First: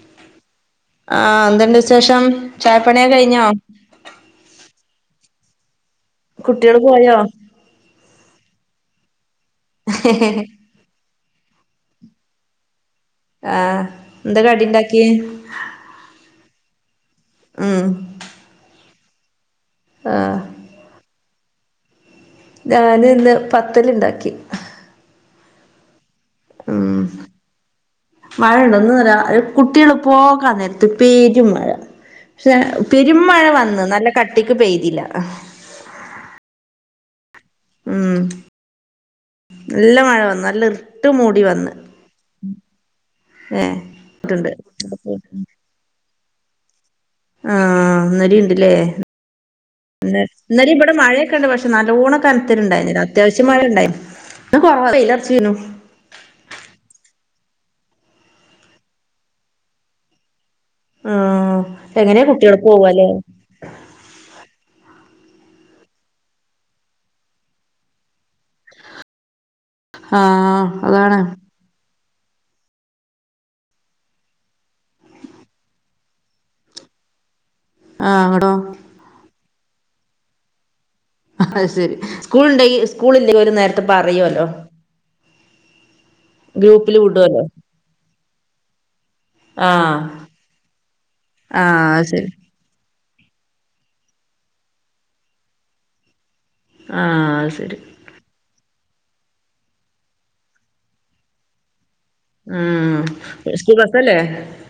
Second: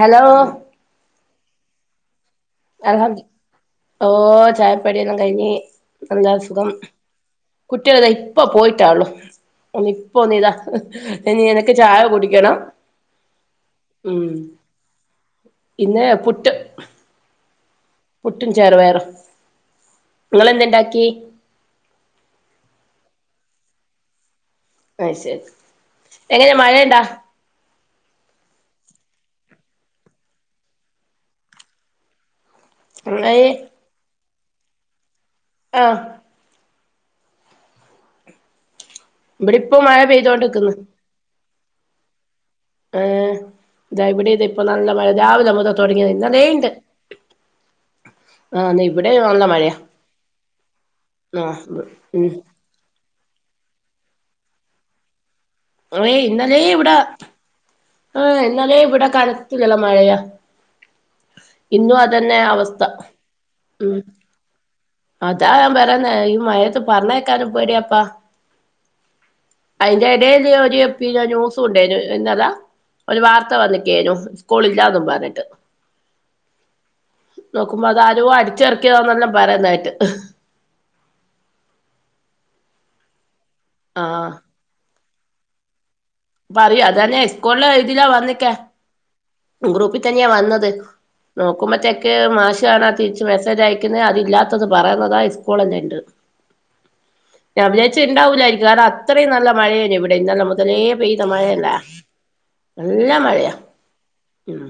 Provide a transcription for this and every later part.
Hello ആ എന്തുണ്ട് വിശേഷം ആ ചായപ്പണിയൊക്കെ കഴിഞ്ഞോ ഓ ചായപ്പട്ടിയെല്ലാം കഴിഞ്ഞേ കുട്ടികൾ പോയോ കുട്ടികളതാ ഇപ്പ പോയിട്ടാ ള്ളൂ ഒ ഇപ്പൊ നീതാ ഇനി എനക്ക് ചായ കുടിക്കണം ആഹ് ഉം എന്താ കടി ഉണ്ടാക്കിയേ പിന്നെ പുട്ട് ഉം പുട്ടും ചെറുപയറും ആഹ് നിങ്ങെളെന്തുണ്ടാക്കി ഞാൻ ഇന്ന് പത്തലുണ്ടാക്കി അ ശരി എങ്ങനെ ഉം മഴയണ്ടാ മഴയുണ്ടോ കുട്ടികള് പോകാ നേരത്ത് പെരുംമഴ പക്ഷെ പെരു മഴ മഴയ് വന്നു നല്ല കട്ടിക്ക് പെയ്തില്ല ആ ഉം ഇവിടെ ഇപ്പ നല്ല മഴ വന്നു നല്ല പെയ്തോണ്ടിക്ക്ന്ന് ഇരുട്ട് മൂടി വന്ന് ആഏ ഏഹ് ഇതാ ഇവിടെ ഇത് ണ്ട് ഇപ്പൊ നല്ല മഴ രാവിലെ മുതൽ തുടങ്ങിയത് ഇന്ന ലെയണ്ട് ആ അന്നരിയുണ്ടല്ലേ ഇവിടെ നല്ല മഴയാ ഇന്നാലം ഇവിടെ മഴയൊക്കെ ഉണ്ട് പക്ഷെ ആഹ് നല്ലോണം ഉം കനത്തട്ടുണ്ടായിരു അത്യാവശ്യം ച്ചിമാരുണ്ടായിരുന്നു [unintelligible] കൊറൽറച്ചീനു ഓയ് ഇന്നലേ ഇവിടെ ആ എന്നാലേ ഇവിടെ കനത്തില്ലല്ലോ മഴയാ ആഹ് ഇന്നും എങ്ങനെ അതുതന്നെയാ കുട്ടികള് അവസ്ഥ പോവാല്ലേ ഉം അതാ ഞാൻ പറയുന്നേ ഈ മഴയത്ത് പറഞ്ഞേക്കാനും പേടിയപ്പാ അതിന്റെ ഇടല്ല ആഹ് ഒരു എപ്പി അതാണ് ജൂസ ഉണ്ടേ [unintelligible] എന്നന്നതാ ഒരു വാർത്ത വന്നക്കേഞ്ഞു സ്കൂള ഇല്ലാന്നും പറഞ്ഞിട്ട് [inaudible] നോക്കുമ്പോ അത ആഹ് ആരു അങ്ങടോ അടിച്ച ഇറക്കിയതോന്നെല്ലാം പറയുന്നായിട്ട് അ ശരി സ്കൂൾ ഉണ്ടെ സ്കൂൾ ഇല്ലെ ങ്കി അവർനേരത്തെ ആഹ് പറയുവല്ലോ പറയൂ ഗ്രൂപ്പില് അതന്നെ ഹൈ വിടുവല്ലോ സ്കൂളില് എഴുതിലാ വന്നേക്കാ ആഹ് ഗ്രൂപ്പിൽ തന്നെയാ വന്നത് ആഹ് അത് നോക്കുമ്പത്തേക്ക് ശരി മാഷ് കാണാ തിരിച്ച് മെസ്സേജ് അയക്കുന്നേ അതില്ലാത്തത് പറയുന്നതാ സ്കൂളിന് നിന്ന് ഉണ്ട് ആഹ് അത് ഞാൻ ശരി വിചാരിച്ചു ഇണ്ടാവൂലായിരിക്കും അത്രയും നല്ല മഴയാണ് ഇവിടെ ഇന്നലെ മുതലേ പെയ്ത മഴയല്ല ഉം സ്കൂൾബസല്ലേ ഉം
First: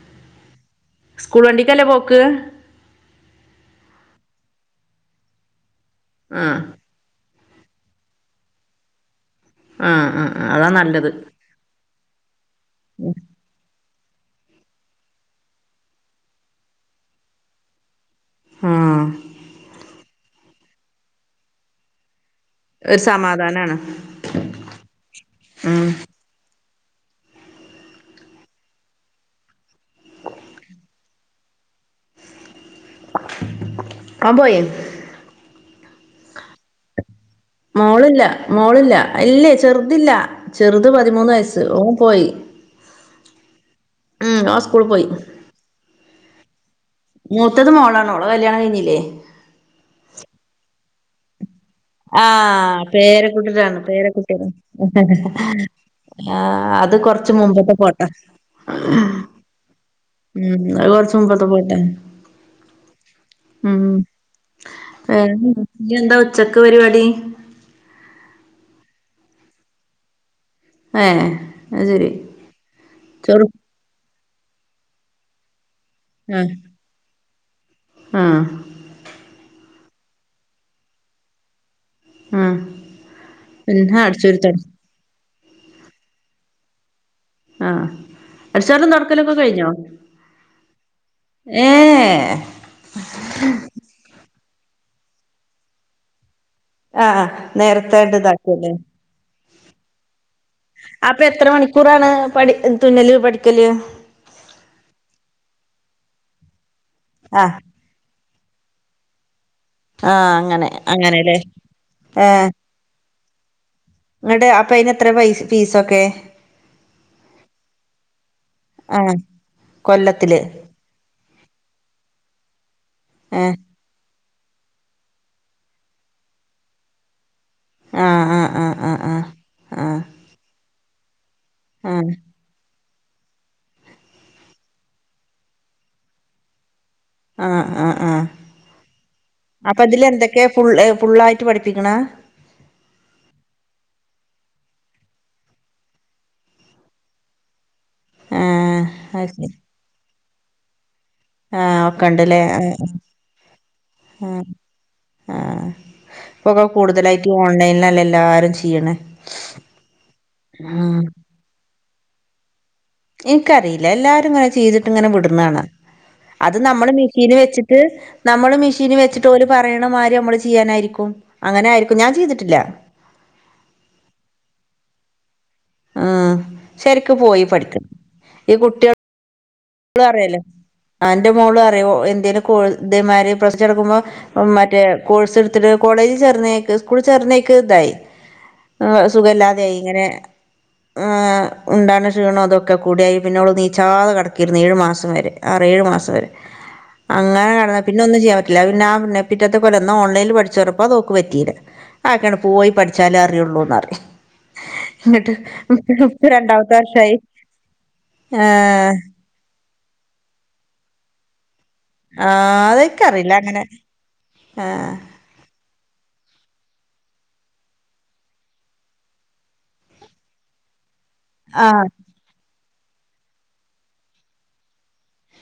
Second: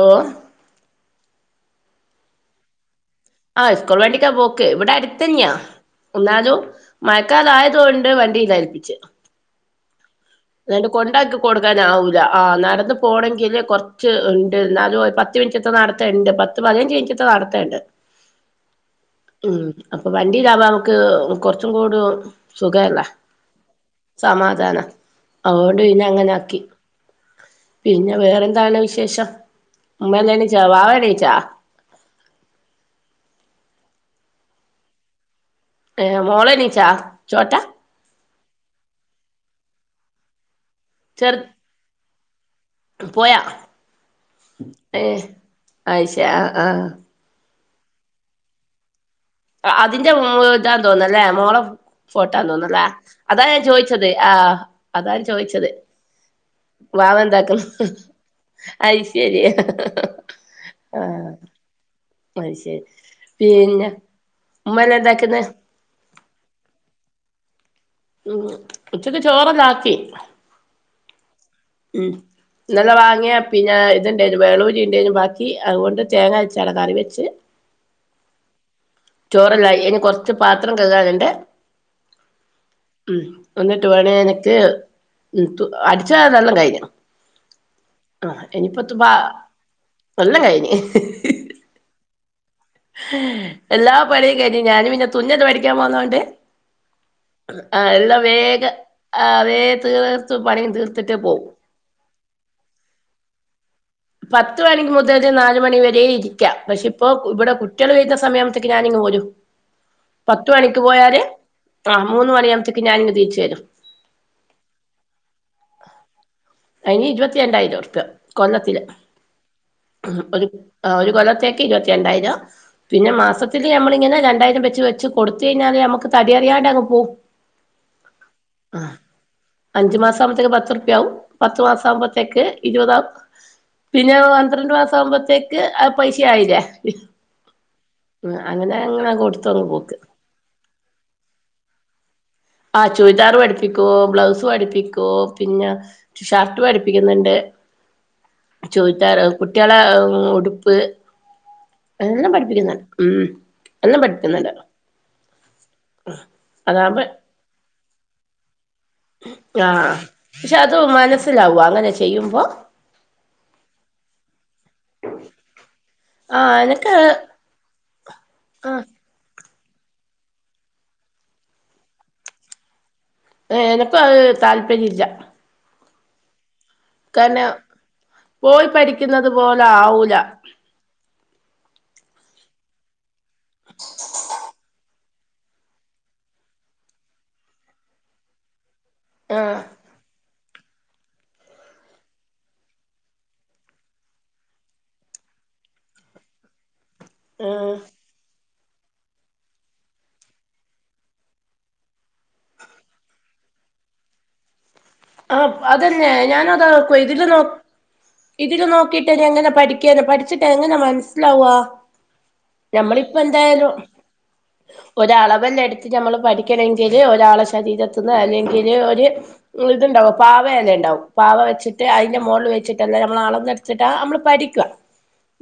ഓ സ്കൂൾ വണ്ടിക്കല്ലേ പോക്ക് ആഹ് സ്കൂൾ വേണ്ടിക്കാ പോക്ക് ഇവിടെ അടുത്തന്നെയാ ഒന്നാലോ ആഹ് മ ക്കാതായത് കൊണ്ട് വണ്ടിയിലാ ഏൽപ്പിച്ച് ആ ആ എന്നിട്ട് കൊണ്ടാക്കി കൊടുക്കാന ആവൂല്ല ആ നടന്ന്പോകണമെങ്കില് കൊ കുറച്ച്ഉണ്ട് എന്നാല് പത്ത് മിനിറ്റത്തെ നടത്തുണ്ട് പത്ത് പതിനഞ്ച് മിനിറ്റത്തെ നടത്തണ്ട് ആഹ് ഉം അപ്പൊ വണ്ടിടാവാ നമുക്ക് കുറച്ചും കൂടി ഒരു സുഖമല്ലേ സമാധാനാണ് സമാധാനം അതുകൊണ്ട് ഉം പിന്നെ അങ്ങനെ ആക്കി പിന്നെ വേറെന്താണ് വിശേഷം ഉമ്മ എണീച്ചോ വാവ എണീച്ചോ അവൻ പോയോ ഏ മോളെണിച്ചോ മോളില്ല മോളില്ല അല്ലേ ചെറുതില്ല ചെറുത് പതിമൂന്ന് ചെറു വയസ്സ് ഓ പോയി പോയാ ഉം ഓൻ സ്കൂള് ഏ പോയി അത്ശരി ആ ആഹ് മൂത്തത് മോളാണോളോ കല്യാണം കഴിഞ്ഞില്ലേ അതിന്റെ ഇതാന്ന് തോന്നല്ലേ മോളം ആഹ് പേരക്കുട്ടിനാണ് ചോദിച്ചത് ആ പേരക്കുടിനെ അതാ ഞാൻ ചോദിച്ചത് ആന് അത് വാവ കൊറച്ച് എന്താക്കുന്നു മുമ്പോട്ട് പോട്ടെ അത് ശരി ഉം അത് ആ കൊർച്ച് മുമ്പത്തെ ഫോട്ട അത് ശരി ഉം പിന്നെ ഉമ്മയെല്ലാം എന്താക്കുന്ന് ഞ്ഞ് എന്താ ഉച്ചക്ക് ചക്ക് പരിപാടി ഉച്ചക്ക് ചോറല്ലാക്കി ഏഹ് അത് ഉം ശരി ഇന്നലെ വാങ്ങിയ ചോറ് പിന്നെ ഇത്ണ്ടേ നി വേളൂരി ഉണ്ടെനി അതുകൊണ്ട് തേങ്ങ ആഹ് അരച്ചാട കറി വെച്ച് ആഹ് ചോറല്ല ഇനി കൊറച്ച് പാത്രം കഴുകാനുണ്ട് ആഹ് ഉം എന്നിട്ട് പിന്നെ വേണ അടിച്ചോരി തൊട എനിക്ക് ഉ അടിച്ച അതെല്ലാം കഴിഞ്ഞു ആഹ് ആഹ് ഇനിയിപ്പ അടിച്ചാരലും തുപാ തുൊടക്കലൊക്കെ കഴിഞ്ഞോ എല്ലാം കഴിഞ്ഞ് ഏ എല്ലാ പണിയും കഴിഞ്ഞ് ഞാനും പിന്നെ തുന്നൽ പഠിക്കാൻ പോന്നോണ്ട് ആഹ് ആഹ് നേരത്തെണ്ട് എല്ലാം ഇതാക്കല്ലേ വേഗം ആഹ് അതേ തീർത്ത് പണിയും തീർത്തിട്ടേ അപ്പൊ എത്ര പോവും മണിക്കൂറാണ് പഠി തുന്നല് പഠിക്കല് പത്ത് മണിക്ക് മുതൽ നാല് മണി വര ഇരിക്കാം പക്ഷെ ഇപ്പോ ഇവിടെ ആഹ് സമയമത്തേക്ക് ഞാനിങ് പോരും ആഹ് പത്ത് അങ്ങനെ മണിക്ക് പോയാല് അങ്ങനെല്ലേ ആ മൂന്ന് ഏഹ് മണിയാകുമ്പത്തേക്ക് ഞാനിങ്ങ് തിരിച്ചു തരും ഇങ്ങട്ട് അപ്പ അയിന് എത്ര പൈസ ഫീസൊക്കെ അതിനി ഇരുപത്തി രണ്ടായിരം ഉറുപ്പിക കൊല്ലത്തി ആഹ് കൊല്ലത്തില് ഒരു ഒരു കൊല്ലത്തേക്ക് ഇരുപത്തി രണ്ടായിരം പിന്നെ ഏഹ് മാസത്തി നമ്മള് ഇങ്ങനെ ര രണ്ടായിരം വെച്ച് വെച്ച് കൊടുത്തു കഴിഞ്ഞാല് നമുക്ക് തടി അറിയാണ്ട്ങ് പോവും ആഹ് ആഹ് ആ ആഹ് ആഹ് അഞ്ചു ആഹ് മാസ ആവുമ്പത്തേക്ക് പത്തുർപ്യയാവും പത്ത് മാസം ആഹ് ആഹ് ആുമ്പോഴത്തേക്ക് ഇരുപതാവും പിന്നെ പന്ത്രണ്ട് മാസം ആവുമ്പോത്തേക്ക് ആ പൈസ ആയില്ല ആഹ് ആ ആ കൊടുത്തങ്ങ് അപ്പൊ പോക്ക് ഇതില് എന്തൊക്കെയ ഫു ഫുള്ളായിട്ട് പഠിപ്പിക്കണ ആ ചുരിദാർ പഠിപ്പിക്കുവോ ബ്ലൗസ് പഠപ്പിക്കുവോ പിന്നെ ഷർട്ട് പഠിപ്പിക്കുന്നുണ്ട് ആഹ് ചോദിച്ചാറ് കുട്ടികളെ ഉടുപ്പ് ആഹ ഒക്കെ എല്ലാം ഉണ്ടല്ലേ ആ പഠിപ്പിക്കുന്നുണ്ട് ഉം എല്ലാം ആ പഠിപ്പിക്കുന്നുണ്ട് ആ ഇപ്പൊക്കെ അതാവുമ്പോ കൂടുതലായിട്ട് ഓൺലൈനിലല്ല എല്ലാരും ചെയ്യണേ ആഹ പക്ഷെ അത് ആഹ് മനസ്സിലാവും അങ്ങനെ ചെയ്യുമ്പോ എനിക്കറിയില്ല എല്ലാരും ഇങ്ങനെ ചെയ്തിട്ട് ഇങ്ങനെ വിടന്ന കാണാ അത് ആഹ് നമ്മള് എനക്ക് മെഷീന് വെച്ചിട്ട് നമ്മള് ആഹ് മെഷീന് വെച്ചിട്ട് പോലും പറയണ മാരി നമ്മള് ചെയ്യാനായിരിക്കും അങ്ങനെ ആയിരിക്കും ഞാൻ ചെയ്തിട്ടില്ല എനക്കും അത് താല്പര്യ ഇല്ല ആഹ ശരിക്ക പോയി കാരണം പഠിക്കണം ഈ പോയി കുട്ടികൾ പഠിക്കുന്നത് പോലെ മോള് ആവൂല അറിയല്ലോ ആ ന്റെ മോള് അറിയും എന്തേലും കോ തേമാതിരി [unintelligible] എടുക്കുമ്പോൾ മറ്റേ കോഴ്സ് എടുത്തിട്ട് കോളേജ് ചേർന്നേക്ക് സ്കൂൾ ചേർന്നേക്ക് ഇതായി ആ ആഹ് സുഖല്ലാതെ ആയി ഇങ്ങനെ ആ ഉണ്ട ക്ഷീണം അതൊക്കെ കൂടിയായി പിന്നെോള് നീച്ചാതെ കട ഏഴു മാസം വരെ ആ ഏഴു മാസം വരെ അങ്ങനെ ആഹ് കടന്നാ പിന്നെ ഒന്നും ചെയ്യാ പറ്റ ല്ല പിന്നെ ന്നെ പിറ്റത്തെ പോലെ ഒന്ന ഓൺലൈൽ പഠിച്ചോറഞ്ഞപ്പ അതോക്ക് പറ്റിയില്ല ആ അങ്ങനെ പോയി പഠിച്ചാലേ അറിയുള്ളൂന്ന്റിയും ആ അതന്നെ ഞാനത നോക്ക വർഷായി ഇതില് നോ ഇതില് ആഹ് നോക്കിട്ട്ങ്ങനെ പഠിക്കാന്. പഠിച്ച്ട്ട് എങ്ങന മനസ്സ്ലാവാ ആഹ് അതെനിക്കറിയില്ല അങ്ങനെ ഞമ്മളിപ്പെന്തായാലും ആഹ് ഒരളവല്ലെ എടുത്ത്റ്റ് ഞമ്മള് പഠിക്കണെങ്കില് ഒരാളെ ശരീരത്ത്ന്ന് അല്ലെങ്കില് ഒര് ഇത്ണ്ടാവും പാവെല്ലണ്ടാവും പാവ ആഹ് വെച്ച്ട്ട് അയിന്റെ മോള്ല് വെച്ചിട്ടന്നെ ഞമ്മള് അളന്നെട്ത്ത്ട്ട് ഞമ്മള് പഠിക്ക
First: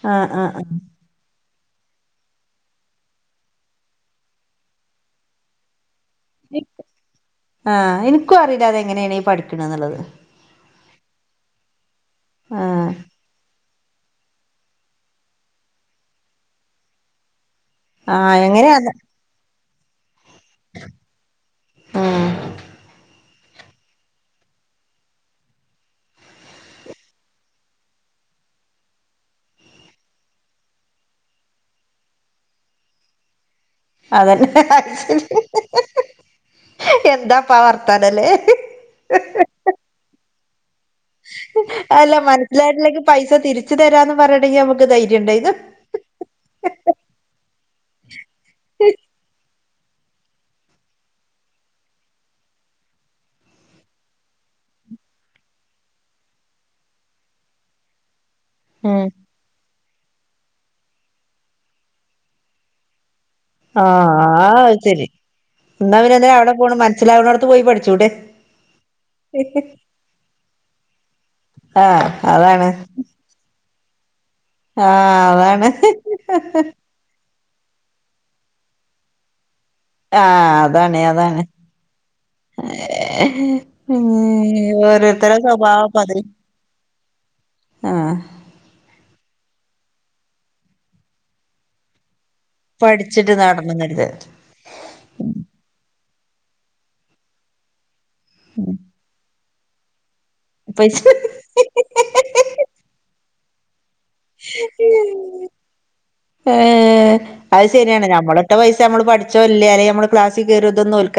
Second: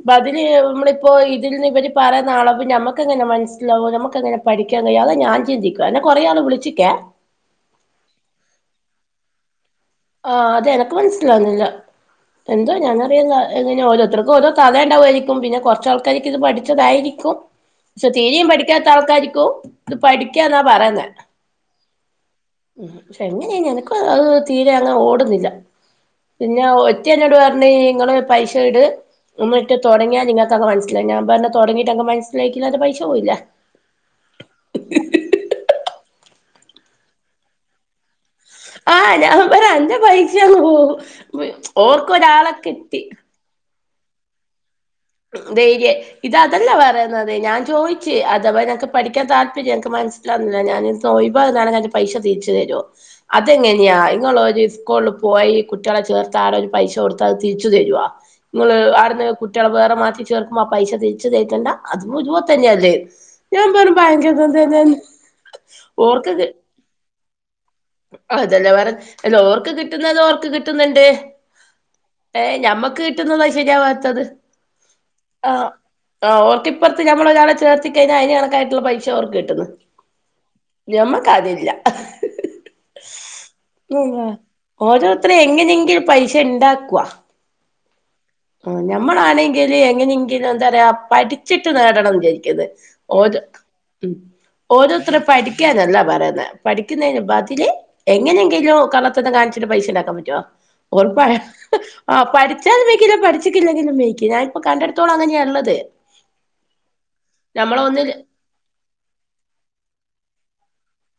പ്പൊ ആഹ് അതിന് ആഹ് ആഹ് നമ്മള ഇപ്പോ ഇതിൽന്ന് ഇവര് പറയ്ന്ന അളവ് ഞമ്മക്കെങ്ങന മനസ്സ്ലാവ. ഞമ്മക്കെങ്ങന പഠിക്കാൻ കയ്യ അതാ ഞാൻ ചിന്തിക്ക ആഹ് ഇൻക്കു അറീല അതെങ്ങനേണ് പഠി ആഹ് അതെനക്ക് മനസ്സ്ലാവുന്നില്ല. എന്തൊ ആഹ് ഞാനറിയുന്ന എങ്ങനൊ ഓരോര്ത്തർ ഓരോ കതേണ്ടാവുയിരിക്കും പിന്നെ കൊറച്ച് ആൾകാരൊക്ക് ഇത് പഠിച്ചതായിരിക്കും പക്ഷെ ആഹ് തീരീം പഠിക്കാത്ത എങ്ങനെയാന്ന് ആൾക്കാരിക്കും പഠിക്കാന്ന പറയ്ന്നെ. ഉം പക്ഷെ എങ്ങനേന് എനകു അത് അങ് ഓട്ന്നില്ല പിന്നെ ഒര്ത്തിനോട് പറഞ് ഇങ്ങള് പൈസ ഇട് മറ്റേ തുടങ്ങിയാ നിങ്ങക്ക് അങ് മനസിലാവും. ഞാ പറഞ് തൊടങ്ങീട്ട് എന്ക്ക് മനസ്സിലായിക്കില്ല. എന്റെ പൈസ പോയില്ലെ അതന്നെ എന്താ പാ വർത്താനംല്ലെ ആഹ് ഞാൻ പറ അന്റെ പൈസ അങ് പോ അല്ല മനസ്സ്ലായിട്ടില്ലെങ്കി പൈസ തിരിച്ചു തരാന്ന് പറഞ്ട്ട് ഞി ഞമ്മ ധൈര്യ ഇത് അതല്ല പറയ്ന്നത് ഞാൻ ചോയ്ച്ച് അഥവ ഞങക്ക് പഠിക്കാ താല്പര്യ മനസ്സിലാവ്ന്നില്ല ഞാന് തൊയ്ബ ഇതാണ് ഞങക് പൈസ തിരിച്ച് തരോ അതെങ്ങനെയാ ഇങ്ങളൊര് സ്കൂള്ൽ പോയി കുട്ടീളെ ചേർത്ത് ആടെ ഒരു പൈസകൊടുത്ത അത് തിരിച്ച് തരോ? ഇങ്ങള് ഉം ആടെന്ന് കുട്ടീളെ മാറ്റി ചേർക്ക്മൊ ആ പൈസ തിരിച്ച് തര്തണ്ട. അത് ഇത്‌ പോൽതന്ന്യാല്ലെ ആഹ് ആഹ് അയ് ശരി ന്നാപിന്നെ എന്തെ അവടെ പോണ് മനസ്സിലാവ്ണോടത്ത് പോയി പഠി അതല്ലെ പറഞ് അല്ല ഓർക്ക് കിട്ടുന്നത് ഓർക്ക് കിട്ടുന്ന്ണ്ട് ആഹ് ഏഹ് അതാണ് ഞമ്മക്ക് കിട്ട്ന്നതാ ശരിയാവ ആഹ് ആഹ് അതാണ് ആഹ് ഓർക്ക് ഇപ്പറ്ത്ത് ഞമ്മളൊരാളെ ചേർത്തി കഴിഞ അയിന് കണക്കായിട്ട്ള്ള പൈസ ഓർക്ക് കിട്ട്ന്ന് ആഹ് അതാണ് ഞമ്മക്ക് അതാണ് അതില്ല ഉം ഓരോര്ത്തരെ ഓരോരുത്തരെ സ്വഭാവം എങ്ങനെങ്കിലും അത് പൈഷണ്ടാക്ക്വാ ആഹ് ആഹ് ഞമ്മളാണെങ്കില് എങ്ങനെങ്കിലും എന്താ റയാ പഠ്ച്ച്ട്ട് നേടണം ജാരിക്കു പഠിച്ചിട്ട് ഓത് നടണംന്നരുത് ഉം. ഓരോര്ത്തറ് പഠിക്കാനല്ല പറ പഠിക്കുന്നേന് ബതില് എങ്ങനെങ്കിലൂ കള്ളത്തരം കാണിച്ച്ട്ട് പൈസണ്ടാക്കാൻ പൈസ ഓർ പറയ ഹ്ഹ്ഹ ഞാന്പ്പൊ കണ്ടട്ത്തോള അങ്ങനെയ ഇള്ളത് ഏഹ് അയ് ഞമ്മള സരിയാണ് ഒന്നില് ഞമ്മളിട്ട പൈസ നമ്മള് പഠിച്ചൊ ഇല്ലെ അല്ലെങ്കി ഞമ്മള് ക്ലാസി കരുതുന്നൊൽക്ക്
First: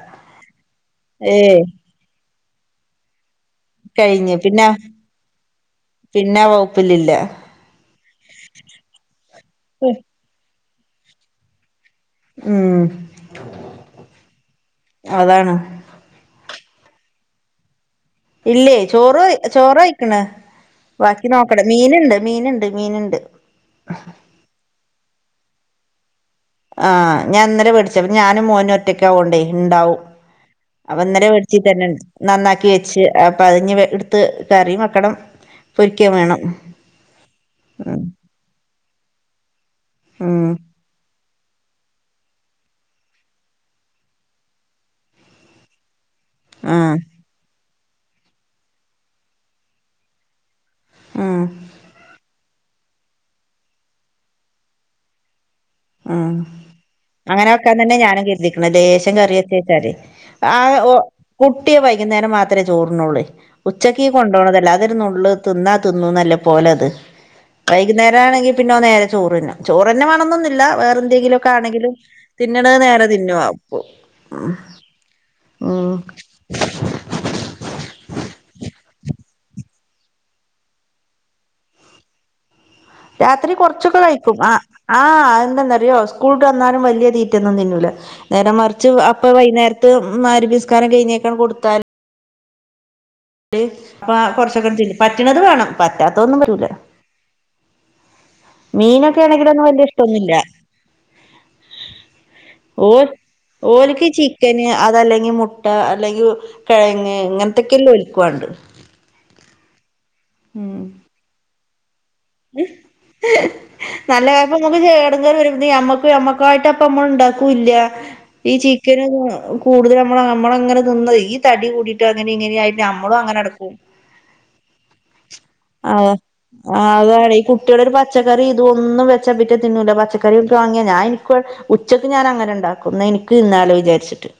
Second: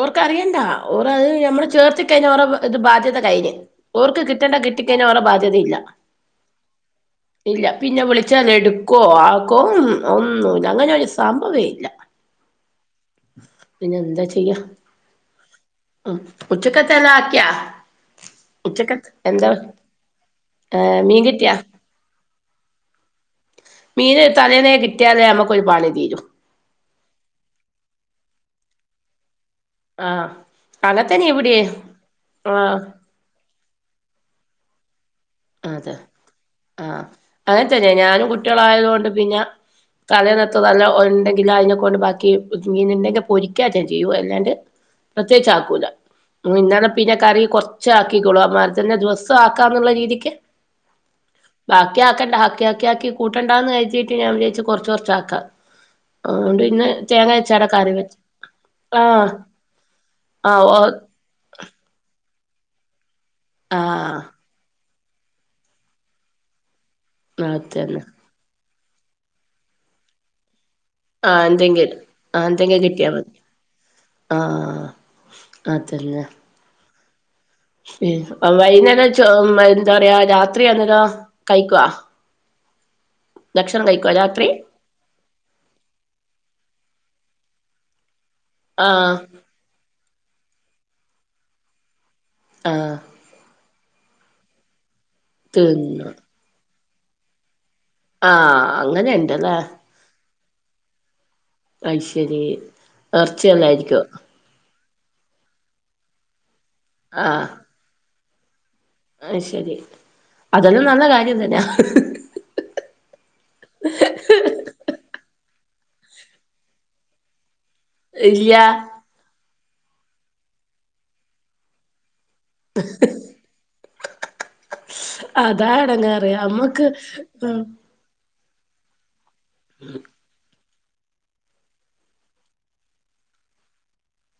ഓർക്കറിയണ്ട ഓറ് അത് ഏയ് ഞമ്മളെ ചേർത്തി കഴിഞ്ഞ ഓറെ അത് ബാധ്യത കഴിഞ്ഞ് ഓർക്ക് കഴിഞ്ഞ് കിട്ടണ്ട പിന്നെ കിട്ടിക്കഴിഞ്ഞ ഓറ ബാധ്യതീല്ല പിന്നെ ആ വകുപ്പിലില്ല ഇല്ല പിന്നെ വിളിച്ചാന്നെടുക്കൊ ആക്കൊ ഒന്നു ഇ അങ്ങനെ ഒരു സമ്പവേ ഇല്ല ഉം പിന്നെന്താ ചെയ്യാ അതാണ് ആഹ് ഉച്ചക്കത്തെല്ലാ ആക്ക്യ ഇല്ലേ ചോറ് ചോറ് കഴിക്ക്ണ് ഏഹ് മീൻ ബാക്കി കിട്ടിയാ നോക്കണം മീന്ണ്ട് മീന്ണ്ട് മീന്ണ്ട് മീന് തലേന്നെ കിട്ടിയാല് ഞമ്മക്കൊര് പണി തീരും ആഹാ ഞാൻ ഇന്നലെ വേടിച്ചെ പി ഞാനും മോനും ഒറ്റക്കാവൊണ്ടെയ് ഇണ്ടാവും ആഹ് അപ്പം അങ്ങത്തന്നെ ഇന്നലെ വേടിച്ചെ ഇവിടേം തന്നെണ്ട് നന്നാക്കി ആഹ് വെച്ച് അപ്പ അതിഞ്ഞി വെ ഇട്ത്ത് കറി വക്കണം അതെ ആഹ് അങ്ങനെത്തന്നെ ഉം ഞാനും കുട്ടീളും ആയതോണ്ട് പിന്ന ഉം തലേന്നത്തത് നല്ല ഒണ്ടെ ങ്കിൽ അതിനെ കൊണ്ട് ബാക്കി മീന്ണ്ടെങ്കി പൊരിക്കാറ്റ ചെയ്യും അല്ലാണ്ട് പ്രത്യേകിച്ച് ആക്കൂല ഉം ഇന്നലെ ആഹ് പിന്നെ കറി കൊറച്ച് ആക്കിക്കോളുഅതന്നെ ദിവസ്സം ആക്കാന്നുള്ള രീതിക്ക് ഉം ബാക്കി ആക്കണ്ട ഹാക്കി ആക്കി ആക്കി കൂട്ടണ്ടാന്ന് കരിതീട്ട് ഞാൻ വിചാരിച്ച് കൊറച്ച് കൊറച്ച് ആക്കാൻ ആണ്ട് പിന്നെ അങ്ങനൊക്കെ തന്നെ ഞാനും കരുതീക്ക്ണ് ലേശം ആഹ് കറിയത്ത് വെച്ചാല് ആയ ഓ കുട്ടിയവൻ വൈകുന്നേരം മാത് ത്രേ ചോറുണ്ണോളേ ഉച്ചക്ക് ആഹ് കൊണ്ടോണതല്ല അതൊരു നുള്ള് തിന്നാ തിന്നുന്നല്ല പോലത് അതന്നെ വൈകുന്നേരം ആണെങ്കി പിന്നെ നേരെ ചോറിന്നും ചോറന്നെ വേണംന്നൊന്നില്ല വേറെ ആഹ് എന്തെങ്കിലുഒക്കെ ആണെങ്കിലും എന്തെങ്കിലും ആഹ് തിന്നണത് എന്തെങ്കിലും നേരെ കിട്ടിയാൽ മതി തിന്നുവാ പു ഉം അതല്ല വൈ വൈന്നേരം ചോമയ് എന്താ പറയാ രാത്രി അന്നേരം കഴിക്കുവാ [unintelligible] രാത്രി ഭക്ഷണം കൊറച്ചൊക്കെ കഴിക്കുവ കഴിക്കും രാത്രി അം ആ അന്തെന്നാറിയോ സ്കൂൾട്ട് വന്നാലും വല്ല്യ തീ റ്റൊന്നും തിന്നൂല നേരം മറിച്ച് ആഹ് അപ്പം വൈന്നേരത്ത് മാരിബിസ്കാരം കഴിഞ്ഞേക്കണ് കൊടുത്താല് ആഹ് ബെ അപ്പ കൊറച്ചൊക്കെ തിന്നും പറ്റണത് വേണം തിന്നു പറ്റാത്തതൊന്നും വരൂല ആഹ് അങ്ങനെ മീനൊക്കെ ഉണ്ടല്ലേ ആണെങ്കിലൊന്നും വല്ല്യ ഇഷ്ടൊന്നില്ല അയ്ശരി ഓര് നേർച്ചയല്ലായിരിക്കും ഓര്ക്ക് ചിക്കന് അതല്ലെങ്കി മുട്ട അല്ലെങ്കി കെഴങ്ങ് ഇങ്ങനത്തക്കെല്ലാം ഒലിക്കുവൊണ്ട് ആ ശെരി അതെല്ലാം നല്ല കാര്യം തന്നാ ഹ്ഹ നല്ല ആയപ്പം നിങ്ങൾക്ക് എടങ്ങേറ് വരും ഇത് ഞമ്മക്കുവേ ഞമ്മക്കായിട്ട് അപ്പം ഉമ്മ ഉണ്ടാക്കുല്ല ഈ ഇല്ല ചിക്കനും അ കൂടുതല് നമ്മള് നമ്മങ്ങന തിന്നത് ഈ തടി കൂടിട്ടാ അങ്ങനെയും ഇങ്ങനയും ആയിട്ന നമ്മളും അങ്ങനെ എടുക്കും അതാ എടങ്ങേറ് ആ അമ്മക്ക് അതാണ് ഈ ഉം കുട്ടിയടൊരു പച്ചക്കറി ഇതൊന്നും വെച്ചാ പിറ്റേ തിന്നൂല്ല പച്ചക്കറിയൊട്ട് വാങ്ങിയ ഞാൻ എനിക്ക് ഉച്ചക്ക് ഞാൻ അങ്ങനെ ഉണ്ടാക്കും എന്നാ എനിക്ക് തിന്നാലോ വിചാരിച്ചിട്ട്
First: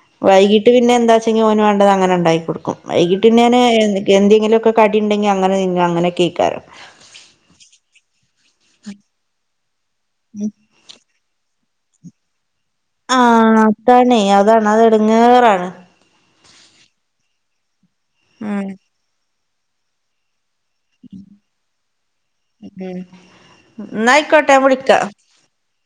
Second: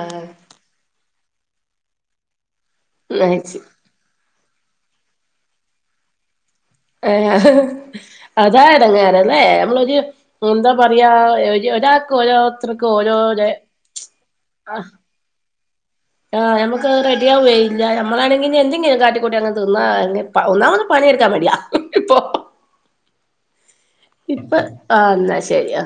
ആഹ് വൈകിട്ട് പിന്നെ എന്താച്ചെങ്കി ഓന് വേണ്ടത് അങ്ങനെ ഉണ്ടായിക്കൊടും വൈകിട്ടും ഞാന് നയിച്ച് എ എന്തേങ്കിലും ഒക്കെ കടി ഉണ്ടെങ്കി അങ്ങനെ തിന്നും അങ്ങന കയിക്കാറ് ഏ അതാ എടെങ്ങേറ് അല്ലേ നമ്മളൊരു എന്താ പറയാ ഒര് ഒരാക്ക് ഒരോ ആഹ് അതാണേ അതാണ് അത് എടങ്ങേറാണ് ആ ഞമ്മക്ക് റെഡിയാവുവെയില്ല ഞമ്മളാണെങ്കി ഇനി ഉം എന്തെങ്കിം കാട്ടിക്കൂട്ടി അങ് തിന്നാ [unintelligible] പ ഒന്നാമത് പണിയെടുക്കാൻ മടിയാ ഇപ്പൊ ഉം ന്നായിക്കോട്ടെ ഞാൻ ഇപ്പം വിളിക്കാ ആ ന്നാ ശെരിയാ